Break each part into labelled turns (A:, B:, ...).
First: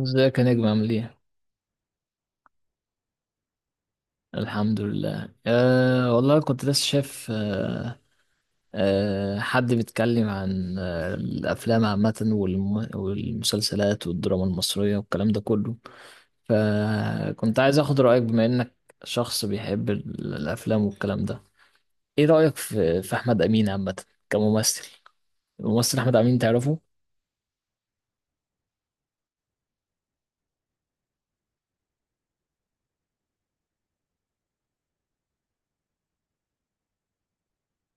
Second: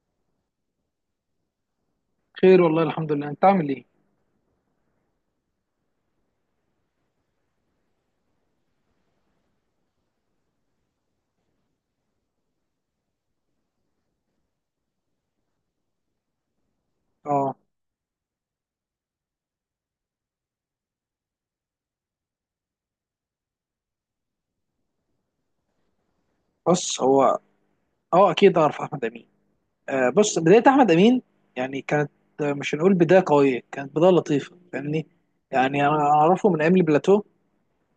A: ازيك يا نجم؟ عامل ايه؟
B: خير والله الحمد لله، انت عامل ايه؟
A: الحمد لله. والله كنت لسه شايف. أه أه حد بيتكلم عن الأفلام عامة والمسلسلات والدراما المصرية والكلام ده كله،
B: اه
A: فكنت عايز أخد رأيك بما إنك شخص بيحب الأفلام والكلام ده. ايه رأيك في أحمد أمين عامة كممثل؟ الممثل أحمد أمين، تعرفه؟
B: بص، هو اه اكيد اعرف احمد امين. بص، بدايه احمد امين يعني كانت، مش هنقول بدايه قويه، كانت بدايه لطيفه، فاهمني؟ يعني انا اعرفه من ايام البلاتو،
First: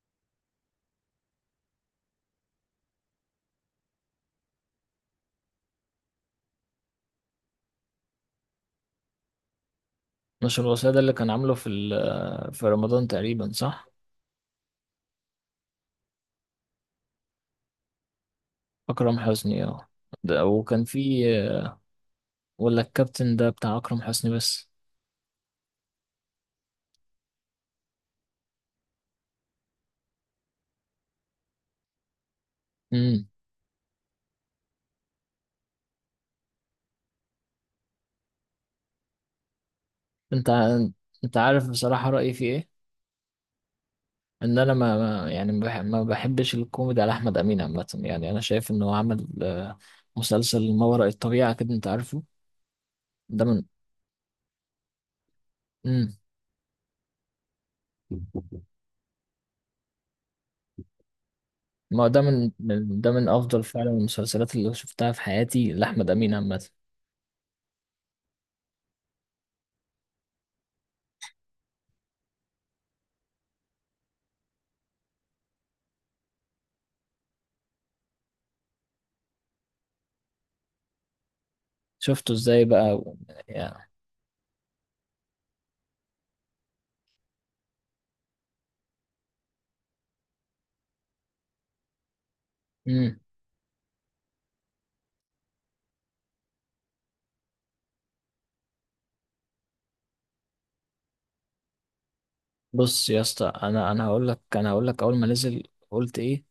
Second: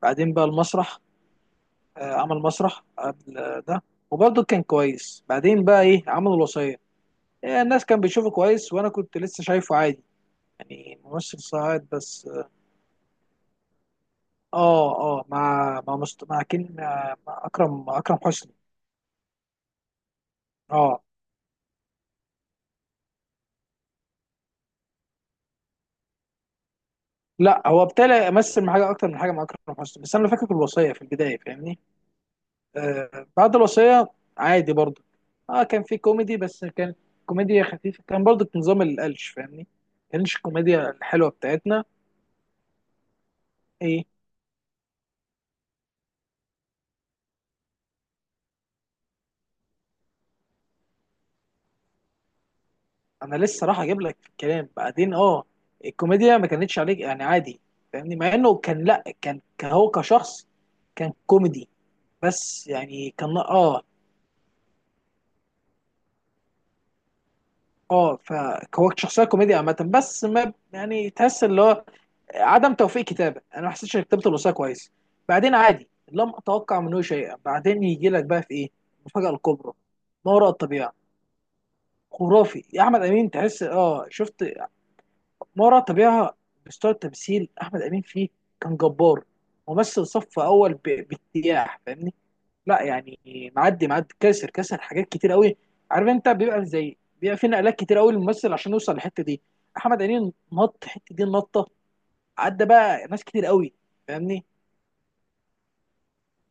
B: بعدين بقى المسرح. عمل مسرح قبل ده، وبرضه كان كويس. بعدين بقى ايه، عمل الوصيه. الناس كان بيشوفه كويس، وانا كنت لسه شايفه عادي،
A: نشر الوصية
B: يعني
A: ده اللي كان
B: ممثل
A: عامله
B: صاعد بس.
A: في رمضان تقريبا، صح؟
B: اه اه مع مع مست... مع كين مع مع اكرم حسني.
A: أكرم حسني، اه. ده وكان في،
B: اه،
A: ولا الكابتن ده بتاع أكرم حسني بس؟
B: لا، هو ابتدى يمثل مع حاجه اكتر من حاجه مع اكرم حسني، بس انا فاكر الوصيه في البدايه، فاهمني؟
A: امم.
B: بعد الوصيه عادي برضه. اه، كان في كوميدي، بس كان كوميديا خفيفه، كان برضه نظام القلش، فاهمني؟ ما كانش
A: انت ع-
B: الكوميديا الحلوه
A: انت عارف
B: بتاعتنا.
A: بصراحة رأيي في ايه؟
B: ايه،
A: ان انا ما ما- يعني ما بحبش الكوميدي على احمد امين عامة. يعني انا شايف انه عمل مسلسل ما وراء الطبيعة كده، انت عارفه.
B: انا
A: ده من،
B: لسه راح اجيب لك في الكلام بعدين. اه،
A: امم.
B: الكوميديا ما كانتش عليك، يعني عادي، فاهمني؟ مع انه كان، لا، كان هو كشخص كان كوميدي
A: ما هو ده
B: بس،
A: ده
B: يعني
A: من
B: كان
A: افضل فعلا المسلسلات اللي شفتها في حياتي لاحمد امين عامة.
B: اه فهو شخصيه كوميديا عامه، بس ما يعني، تحس اللي هو عدم توفيق كتابه، انا ما حسيتش اني كتبت الوصيه كويس. بعدين عادي، لم اتوقع منه شيئا، بعدين يجي لك بقى في ايه المفاجاه الكبرى، ما وراء الطبيعه.
A: شفته ازاي
B: خرافي يا
A: بقى
B: احمد امين، تحس،
A: يعني.
B: اه شفت، ما وراء الطبيعه مستوى التمثيل احمد امين فيه كان جبار، ممثل صف اول باجتياح، فاهمني؟ لا يعني معدي كاسر حاجات كتير قوي. عارف انت، بيبقى في نقلات كتير قوي للممثل عشان يوصل للحته دي، احمد امين نط الحته دي النطه، عدى بقى
A: بص يا
B: ناس
A: اسطى،
B: كتير قوي،
A: انا هقول لك،
B: فاهمني؟
A: انا هقول لك، اول ما نزل قلت ايه؟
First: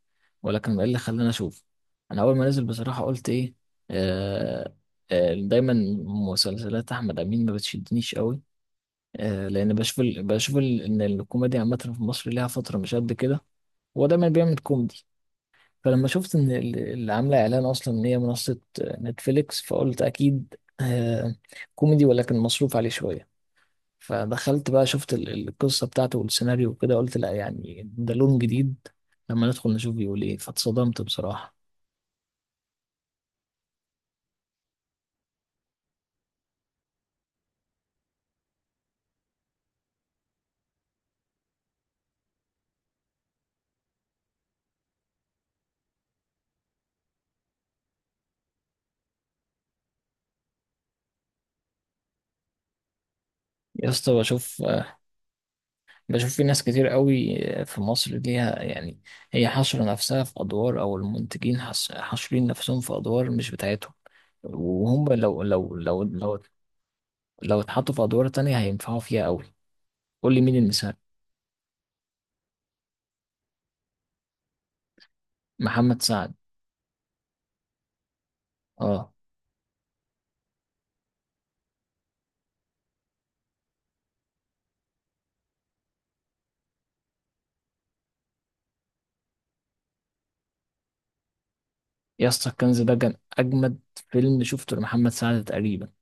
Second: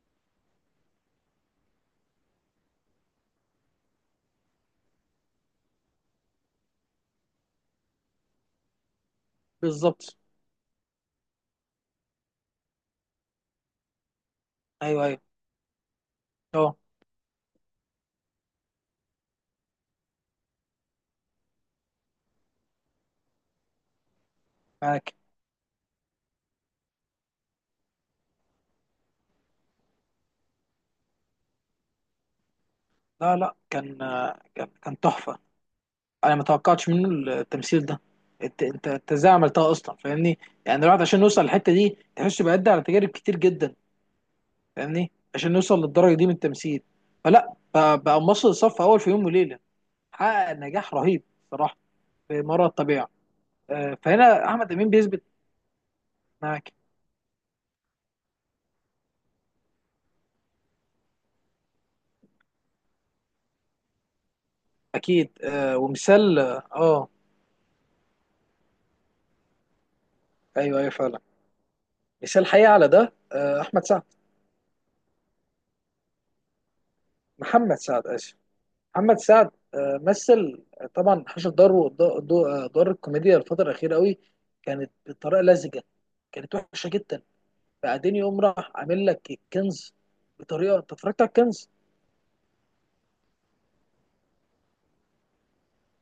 A: ولكن ايه اللي خلاني اشوف؟ انا اول ما نزل بصراحه قلت ايه؟ آه دايما مسلسلات احمد امين ما بتشدنيش قوي، لان بشوف
B: بالظبط.
A: ان الكوميديا عامه في مصر ليها فتره مش قد كده. هو دايما بيعمل
B: ايوه
A: كوميدي.
B: ايوه،
A: فلما شفت ان
B: اه،
A: اللي عامله اعلان اصلا ان هي منصه نتفليكس، فقلت اكيد آه كوميدي، ولكن مصروف عليه شويه. فدخلت بقى شفت
B: معاك.
A: القصة بتاعته والسيناريو وكده، قلت لا يعني ده لون جديد. لما ندخل نشوف بيقول ايه، فاتصدمت بصراحة.
B: لا لا، كان كان تحفه. انا ما توقعتش منه التمثيل ده. انت، انت ازاي عملتها اصلا، فاهمني؟ يعني الواحد عشان يوصل للحته دي، تحس بيعدي على تجارب كتير جدا، فاهمني؟ عشان يوصل للدرجه دي من التمثيل. فلا، بقى ممثل صف اول في يوم وليله، حقق نجاح رهيب صراحه، في مرة الطبيعه.
A: يا اسطى،
B: فهنا احمد امين بيثبت.
A: بشوف في ناس
B: معاك.
A: كتير قوي في مصر ليها يعني هي حاشرة نفسها في أدوار، أو المنتجين حاشرين نفسهم في أدوار مش بتاعتهم، وهم
B: اكيد
A: لو لو لو لو
B: ومثال،
A: لو اتحطوا في أدوار تانية هينفعوا فيها قوي. قول لي مين
B: ايوه ايوه
A: المثال.
B: فعلا، مثال حقيقي على ده، احمد سعد.
A: محمد سعد،
B: محمد سعد، اسف،
A: اه.
B: محمد سعد، مثل، طبعا حشر داره ود- دو- آه، دور الكوميديا الفترة الأخيرة قوي، كانت بطريقة لزجة، كانت وحشة جدا. بعدين يقوم راح عامل لك الكنز بطريقة، أنت اتفرجت على الكنز؟
A: يا اسطى، الكنز ده كان أجمد فيلم شفته لمحمد سعد تقريبا.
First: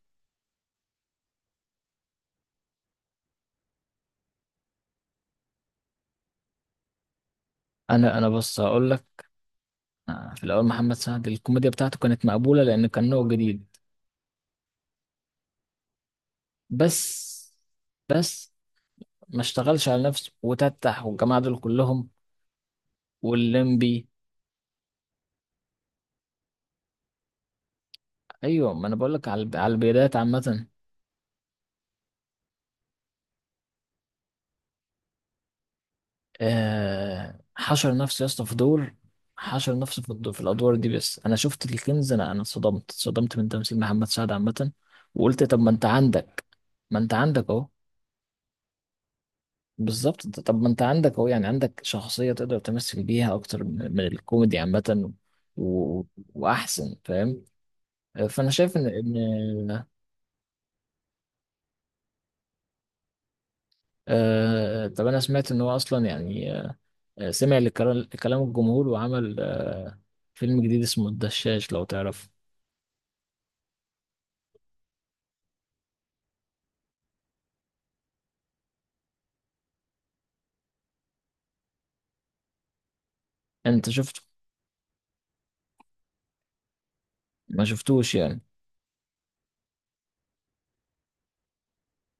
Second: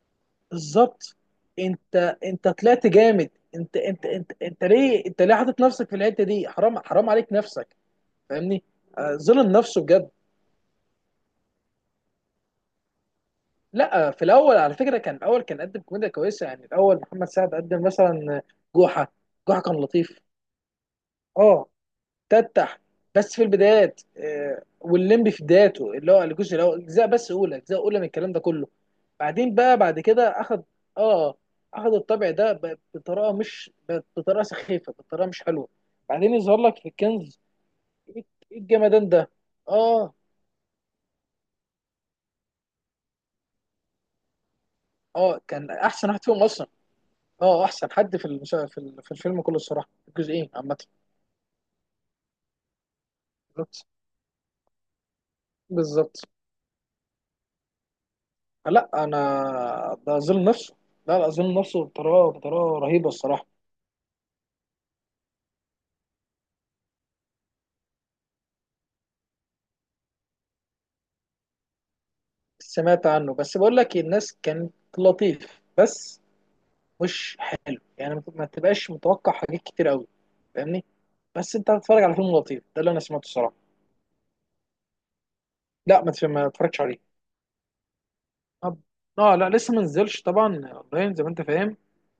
B: بالظبط. أنت أنت طلعت جامد. أنت ليه، أنت ليه حاطط نفسك في الحتة دي، حرام، حرام عليك نفسك،
A: انا بص
B: فاهمني؟
A: هقول لك،
B: ظلم نفسه بجد.
A: في الأول محمد سعد الكوميديا بتاعته كانت مقبولة لأن كان نوع جديد،
B: لا، في الأول على فكرة كان، الأول كان قدم كوميديا كويسة، يعني الأول محمد
A: بس
B: سعد قدم مثلا
A: بس
B: جوحة.
A: ما
B: جوحة كان
A: اشتغلش على
B: لطيف،
A: نفسه وتتح والجماعة دول
B: اه،
A: كلهم.
B: تفتح، بس في البدايات،
A: واللمبي،
B: والليمبي في بدايته، اللي هو الجزء الاول، اجزاء بس اولى، اجزاء اولى، من الكلام ده كله.
A: أيوة، ما أنا بقولك على
B: بعدين بقى بعد
A: البدايات
B: كده اخد،
A: عامة.
B: اه، اخد الطبع ده بطريقه، مش بطريقه سخيفه، بطريقه مش حلوه، بعدين يظهر لك في الكنز.
A: آه، حشر
B: ايه،
A: نفسه يا اسطى في
B: إيه
A: دور،
B: الجمدان ده؟
A: حشر نفسه في
B: اه
A: الدور، في الأدوار دي. بس أنا شفت الكنز، أنا اتصدمت، اتصدمت من تمثيل محمد سعد عامة.
B: اه،
A: وقلت طب ما
B: كان
A: أنت
B: احسن واحد فيهم
A: عندك،
B: اصلا.
A: ما أنت عندك
B: اه،
A: أهو.
B: احسن حد في المسا... في ال- في الفيلم كله الصراحه،
A: بالظبط.
B: الجزئين
A: طب ما
B: عامه.
A: انت عندك اهو، يعني عندك شخصية تقدر تمثل بيها اكتر
B: بالظبط
A: من الكوميدي عامة. و...
B: بالظبط.
A: واحسن، فاهم. فانا شايف ان
B: لا انا،
A: ان
B: ده اظلم نفسه. لا لا، اظلم نفسه بطريقه رهيبه الصراحه.
A: طب انا سمعت ان هو اصلا يعني، سمع لكلام، كلام الجمهور، وعمل فيلم جديد اسمه الدشاش، لو تعرف.
B: سمعت عنه، بس بقول لك إيه، الناس كانت لطيف بس مش حلو، يعني ما ما تبقاش متوقع حاجات كتير قوي، فاهمني؟ بس انت بتتفرج على فيلم لطيف، ده اللي انا سمعته الصراحه.
A: انت شفته؟
B: لا ما اتفرجتش عليه.
A: ما شفتوش يعني؟
B: طب، اه، لا، لسه ما نزلش طبعا اونلاين، زي ما انت فاهم.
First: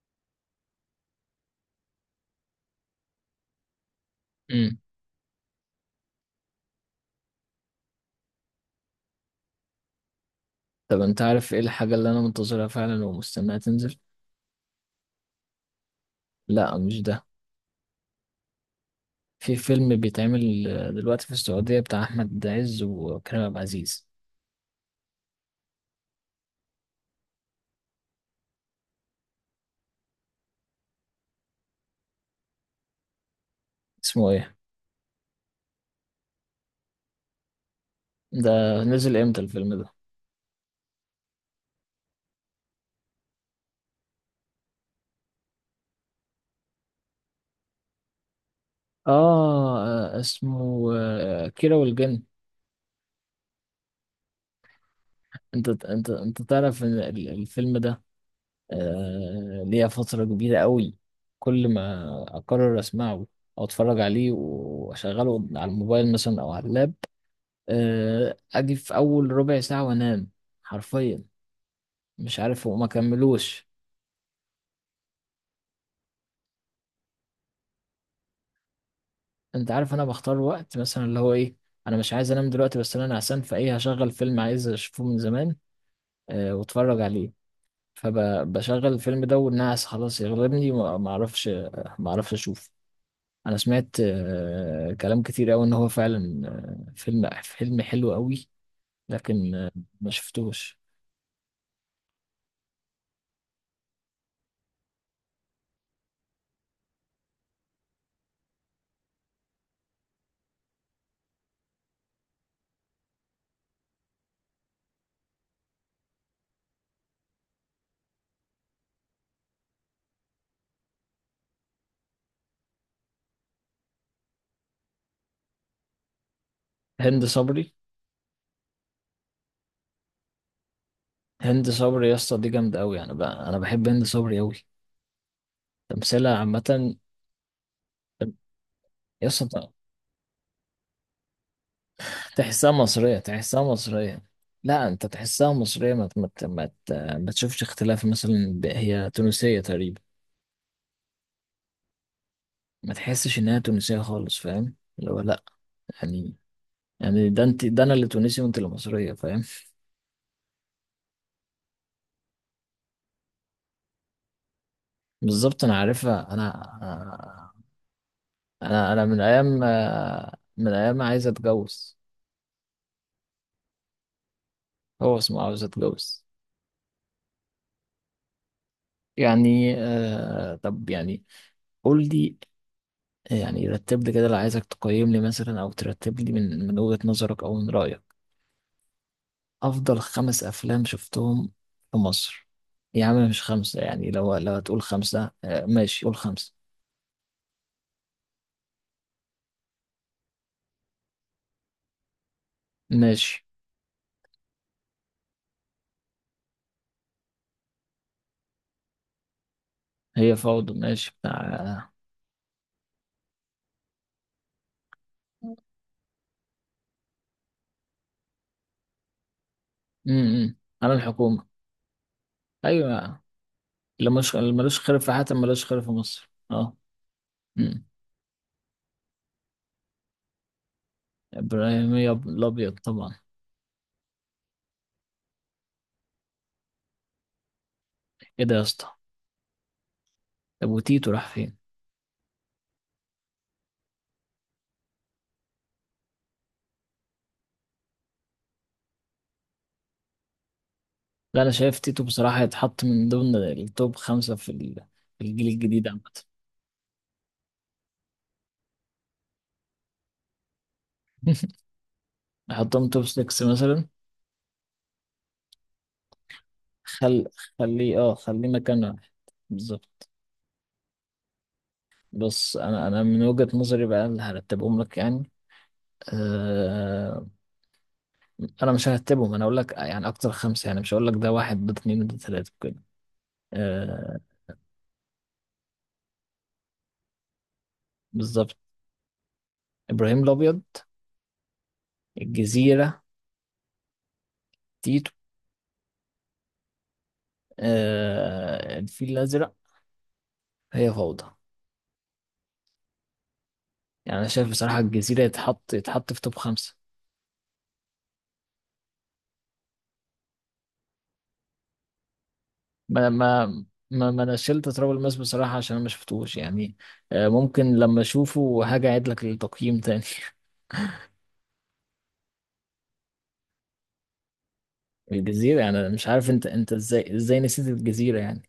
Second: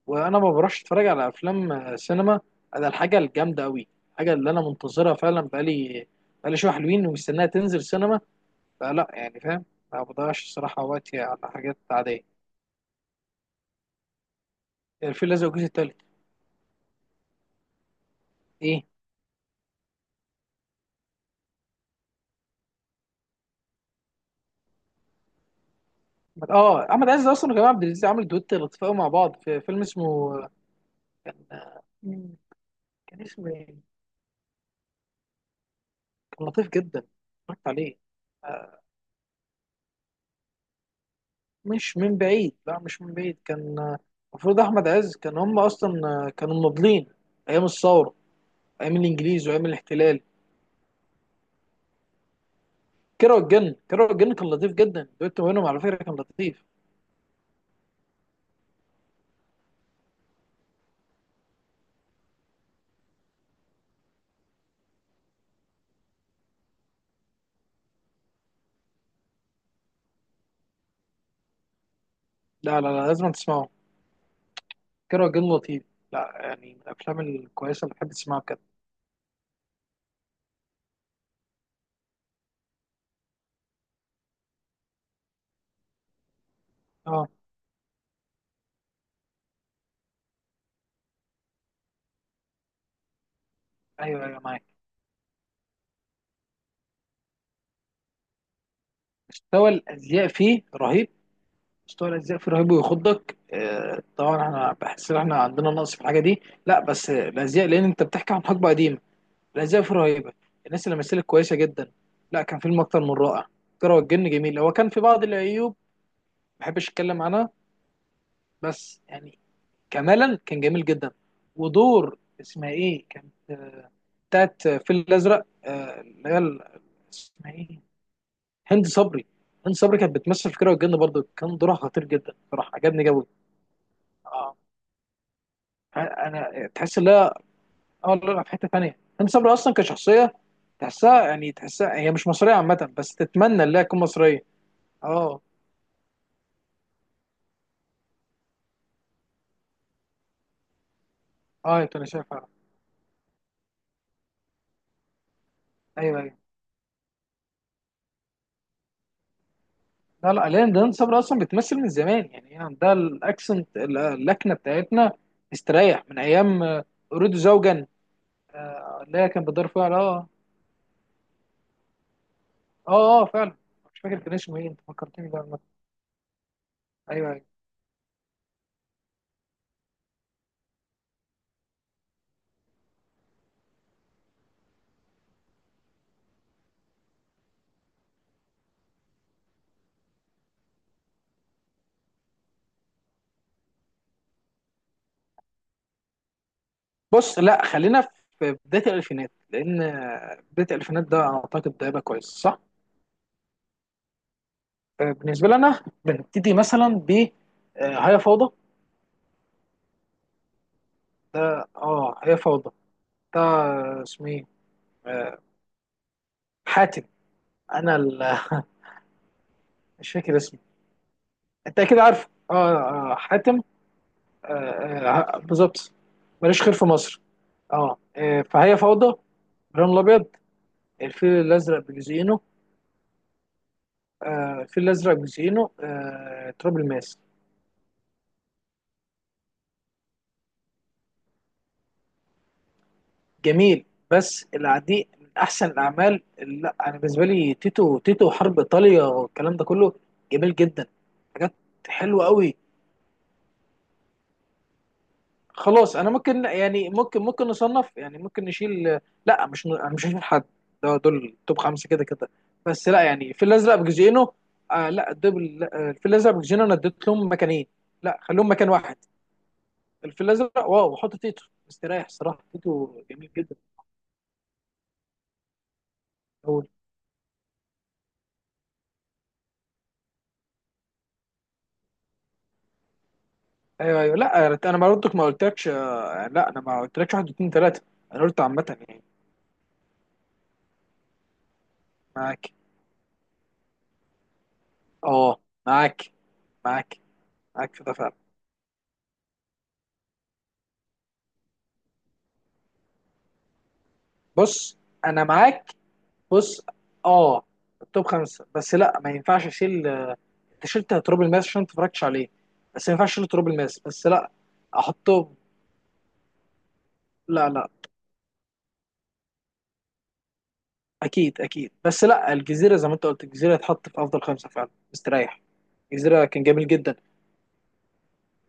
B: وانا ما بروحش اتفرج على افلام سينما، على الحاجه الجامده قوي. الحاجه اللي انا
A: امم.
B: منتظرها فعلا بقالي شويه حلوين، ومستناها تنزل سينما. فلا يعني، فاهم، ما بضيعش الصراحه
A: طب
B: وقتي
A: انت
B: على
A: عارف ايه
B: حاجات
A: الحاجة اللي انا
B: عاديه.
A: منتظرها فعلا ومستناها تنزل؟
B: الفيل الازرق الجزء التالت؟
A: لا مش ده.
B: ايه؟
A: في فيلم بيتعمل دلوقتي في السعودية بتاع أحمد عز وكريم عبد العزيز.
B: اه، احمد عز اصلا وكريم عبد العزيز عملوا دويت لطيف قوي مع بعض، في فيلم اسمه، مم، كان اسمه ايه؟
A: اسمه ايه
B: كان لطيف جدا، اتفرجت عليه.
A: ده؟
B: آه،
A: نزل امتى الفيلم ده؟
B: مش من بعيد، لا مش من بعيد، كان المفروض احمد عز كان، هم اصلا كانوا مناضلين ايام الثوره، ايام
A: اه،
B: الانجليز وايام الاحتلال.
A: اسمه كيرة والجن.
B: كيرة والجن، كيرة والجن كان لطيف جدا، دويت ما بينهم
A: انت
B: على فكره
A: انت
B: كان
A: انت
B: لطيف.
A: تعرف ان الفيلم ده ليا فترة كبيرة قوي كل ما اقرر اسمعه او اتفرج عليه، واشغله على الموبايل مثلا او على اللاب، اجي في اول ربع ساعة وانام، حرفيا. مش عارف،
B: لا
A: وما
B: لا لا، لازم
A: كملوش.
B: تسمعه، كيرة والجن لطيف، لا يعني، من الافلام الكويسه اللي بحب تسمعها بجد.
A: انت عارف انا بختار وقت مثلا اللي هو ايه؟ انا مش عايز انام دلوقتي بس انا نعسان، فايه هشغل فيلم عايز اشوفه من زمان واتفرج
B: اه،
A: عليه. فبشغل الفيلم ده والناس خلاص يغلبني، ما ما اعرفش، ما اعرفش اشوف. انا سمعت
B: ايوه ايوه معاك.
A: كلام كتير قوي ان هو فعلا فيلم حلو قوي، لكن
B: مستوى
A: ما
B: الازياء فيه
A: شفتوش.
B: رهيب، مستوى الأجزاء فيه رهيب ويخضك. طبعا احنا بحس ان احنا عندنا نقص في الحاجة دي، لا بس الأزياء، لأن أنت بتحكي عن حقبة قديمة، الأزياء فيه رهيبة، الناس اللي مثلت كويسة جدا. لا، كان فيلم أكتر من رائع. كرة والجن جميل، هو كان في بعض العيوب ما بحبش أتكلم عنها، بس يعني كمالا كان جميل جدا. ودور اسمها إيه كانت، بتاعت الفيل الأزرق، اللي هي
A: هند
B: اسمها
A: صبري.
B: إيه، هند صبري. هند صبري كانت بتمثل في كرة والجن برضه، كان
A: هند
B: دورها خطير
A: صبري يا
B: جدا
A: اسطى دي
B: بصراحة،
A: جامده قوي.
B: عجبني
A: يعني
B: جوي.
A: بقى انا بحب هند صبري قوي، تمثيلها
B: انا
A: عامه.
B: تحس ان هي، اه لا لا، في حته ثانيه،
A: يا
B: هند صبري
A: اسطى،
B: اصلا كشخصيه تحسها، يعني تحسها هي مش مصريه
A: تحسها
B: عامه، بس
A: مصريه، تحسها
B: تتمنى ان هي تكون
A: مصريه.
B: مصريه.
A: لا، انت
B: اه،
A: تحسها مصريه. ما تشوفش اختلاف مثلا، هي تونسيه تقريبا.
B: اه يا تونسيه فعلا.
A: ما تحسش انها تونسية خالص، فاهم اللي هو لا
B: ايوه
A: يعني.
B: ايوه،
A: يعني ده انت، ده انا اللي تونسي وانت اللي مصرية، فاهم؟
B: لا لا، لان هند صبري اصلا بتمثل من زمان، يعني هي عندها الاكسنت، اللكنه بتاعتنا
A: بالظبط، انا
B: استريح من
A: عارفها
B: ايام
A: انا.
B: اريد زوجا،
A: انا انا
B: اللي
A: من
B: هي كان
A: ايام،
B: بدور فيها
A: من ايام ما عايز اتجوز.
B: اه اه فعلا، مش فاكر كان اسمه ايه، انت
A: هو
B: فكرتني بقى
A: اسمه
B: عامة.
A: عاوز اتجوز.
B: ايوه ايوه.
A: يعني آه، طب يعني قول لي. يعني رتب لي كده، اللي عايزك تقيم لي مثلا او ترتب لي من وجهة نظرك او من رأيك افضل 5 افلام شفتهم في مصر. يا عم، مش خمسة يعني. لو هتقول خمسة آه ماشي، قول خمسة.
B: بص، لا خلينا في بدايه الالفينات، لان بدايه الالفينات ده، اعتقد ده هيبقى كويس صح؟
A: ماشي.
B: بالنسبه لنا، بنبتدي مثلا ب هي فوضى،
A: هي فوضى، ماشي،
B: ده،
A: بتاع.
B: اه، هي فوضى، ده اسمه ايه، آه، حاتم، انا مش فاكر
A: امم.
B: اسمه،
A: على الحكومة.
B: انت اكيد عارفه، اه،
A: أيوة،
B: حاتم،
A: اللي مش،
B: آه،
A: اللي ملوش خير في حاتم ملوش خير في
B: بالظبط،
A: مصر،
B: ماليش خير
A: اه.
B: في مصر.
A: امم.
B: اه، فهي فوضى، ابراهيم الابيض، الفيل الازرق
A: إبراهيمية،
B: بجزئينه،
A: الأبيض طبعا.
B: الفيل الازرق بجزئينه، تراب الماس.
A: ايه ده يا اسطى؟ طب وتيتو راح فين؟
B: جميل. بس العديء من احسن الاعمال اللي، لا انا بالنسبه لي، تيتو، تيتو حرب ايطاليا والكلام ده كله، جميل جدا،
A: لا، أنا
B: حاجات
A: شايف تيتو
B: حلوه
A: بصراحة
B: قوي.
A: يتحط من ضمن التوب خمسة في في الجيل الجديد
B: خلاص،
A: عامة.
B: انا ممكن، يعني ممكن نصنف، يعني ممكن نشيل. لا مش ن- أنا مش هشيل حد، ده دول توب خمسه كده كده.
A: أحطهم
B: بس لا
A: توب
B: يعني، في
A: 6
B: الازرق
A: مثلا.
B: بجزئينه لا دبل، في الازرق بجزئينه انا اديت
A: خل
B: لهم مكانين.
A: خليه اه،
B: لا
A: خليه
B: خليهم مكان
A: مكان
B: واحد.
A: واحد. بالظبط.
B: الفيل الازرق، واو، وحط تيتو مستريح الصراحه،
A: بس أنا
B: تيتو
A: أنا من
B: جميل
A: وجهة
B: جدا.
A: نظري بقى اللي هرتبهم لك يعني
B: هو.
A: آه، انا مش هرتبهم، انا اقول لك يعني اكتر خمسه يعني. مش هقول لك ده واحد، ده اتنين، ده تلاته كده،
B: ايوه ايوه،
A: آه.
B: لا انا ما قلتك، ما قلتلكش، لا انا ما قلتلكش 1 2 3، انا قلت
A: بالظبط.
B: عامه يعني.
A: ابراهيم الابيض،
B: معاك،
A: الجزيره، تيتو،
B: اه، معاك معاك معاك في ده فعلا.
A: آه الفيل الازرق، هي فوضى. يعني انا شايف بصراحه
B: بص
A: الجزيره
B: انا معاك.
A: يتحط، يتحط في توب
B: بص،
A: خمسه.
B: اه، التوب خمسه، بس لا ما ينفعش اشيل، انت شلت تراب الماس عشان ما اتفرجتش عليه، بس ما
A: ما
B: ينفعش اشيل
A: ما
B: تراب الماس، بس
A: ما
B: لا،
A: انا شلت تراب الماس
B: احطه.
A: بصراحه عشان انا ما شفتوش يعني. آه،
B: لا لا،
A: ممكن لما اشوفه هاجي اعيد لك التقييم تاني.
B: اكيد اكيد، بس لا، الجزيره زي ما انت قلت، الجزيره هتحط في افضل 5 فعلا مستريح.
A: الجزيره يعني، أنا مش
B: الجزيره
A: عارف
B: كان
A: انت،
B: جميل جدا.
A: ازاي نسيت الجزيره يعني؟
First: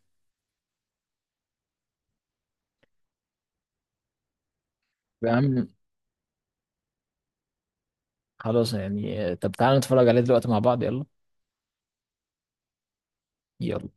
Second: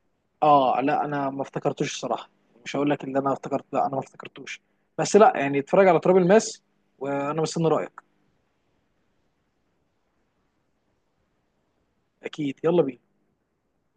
B: اه، لا انا ما افتكرتوش الصراحه، مش هقول لك اللي انا افتكرت، لا انا ما افتكرتوش. بس
A: يا
B: لا يعني،
A: عم
B: اتفرج على تراب الماس، وانا مستني رايك.
A: خلاص يعني طب تعالى نتفرج عليه دلوقتي مع بعض، يلا.
B: اكيد، يلا بينا.
A: يلا.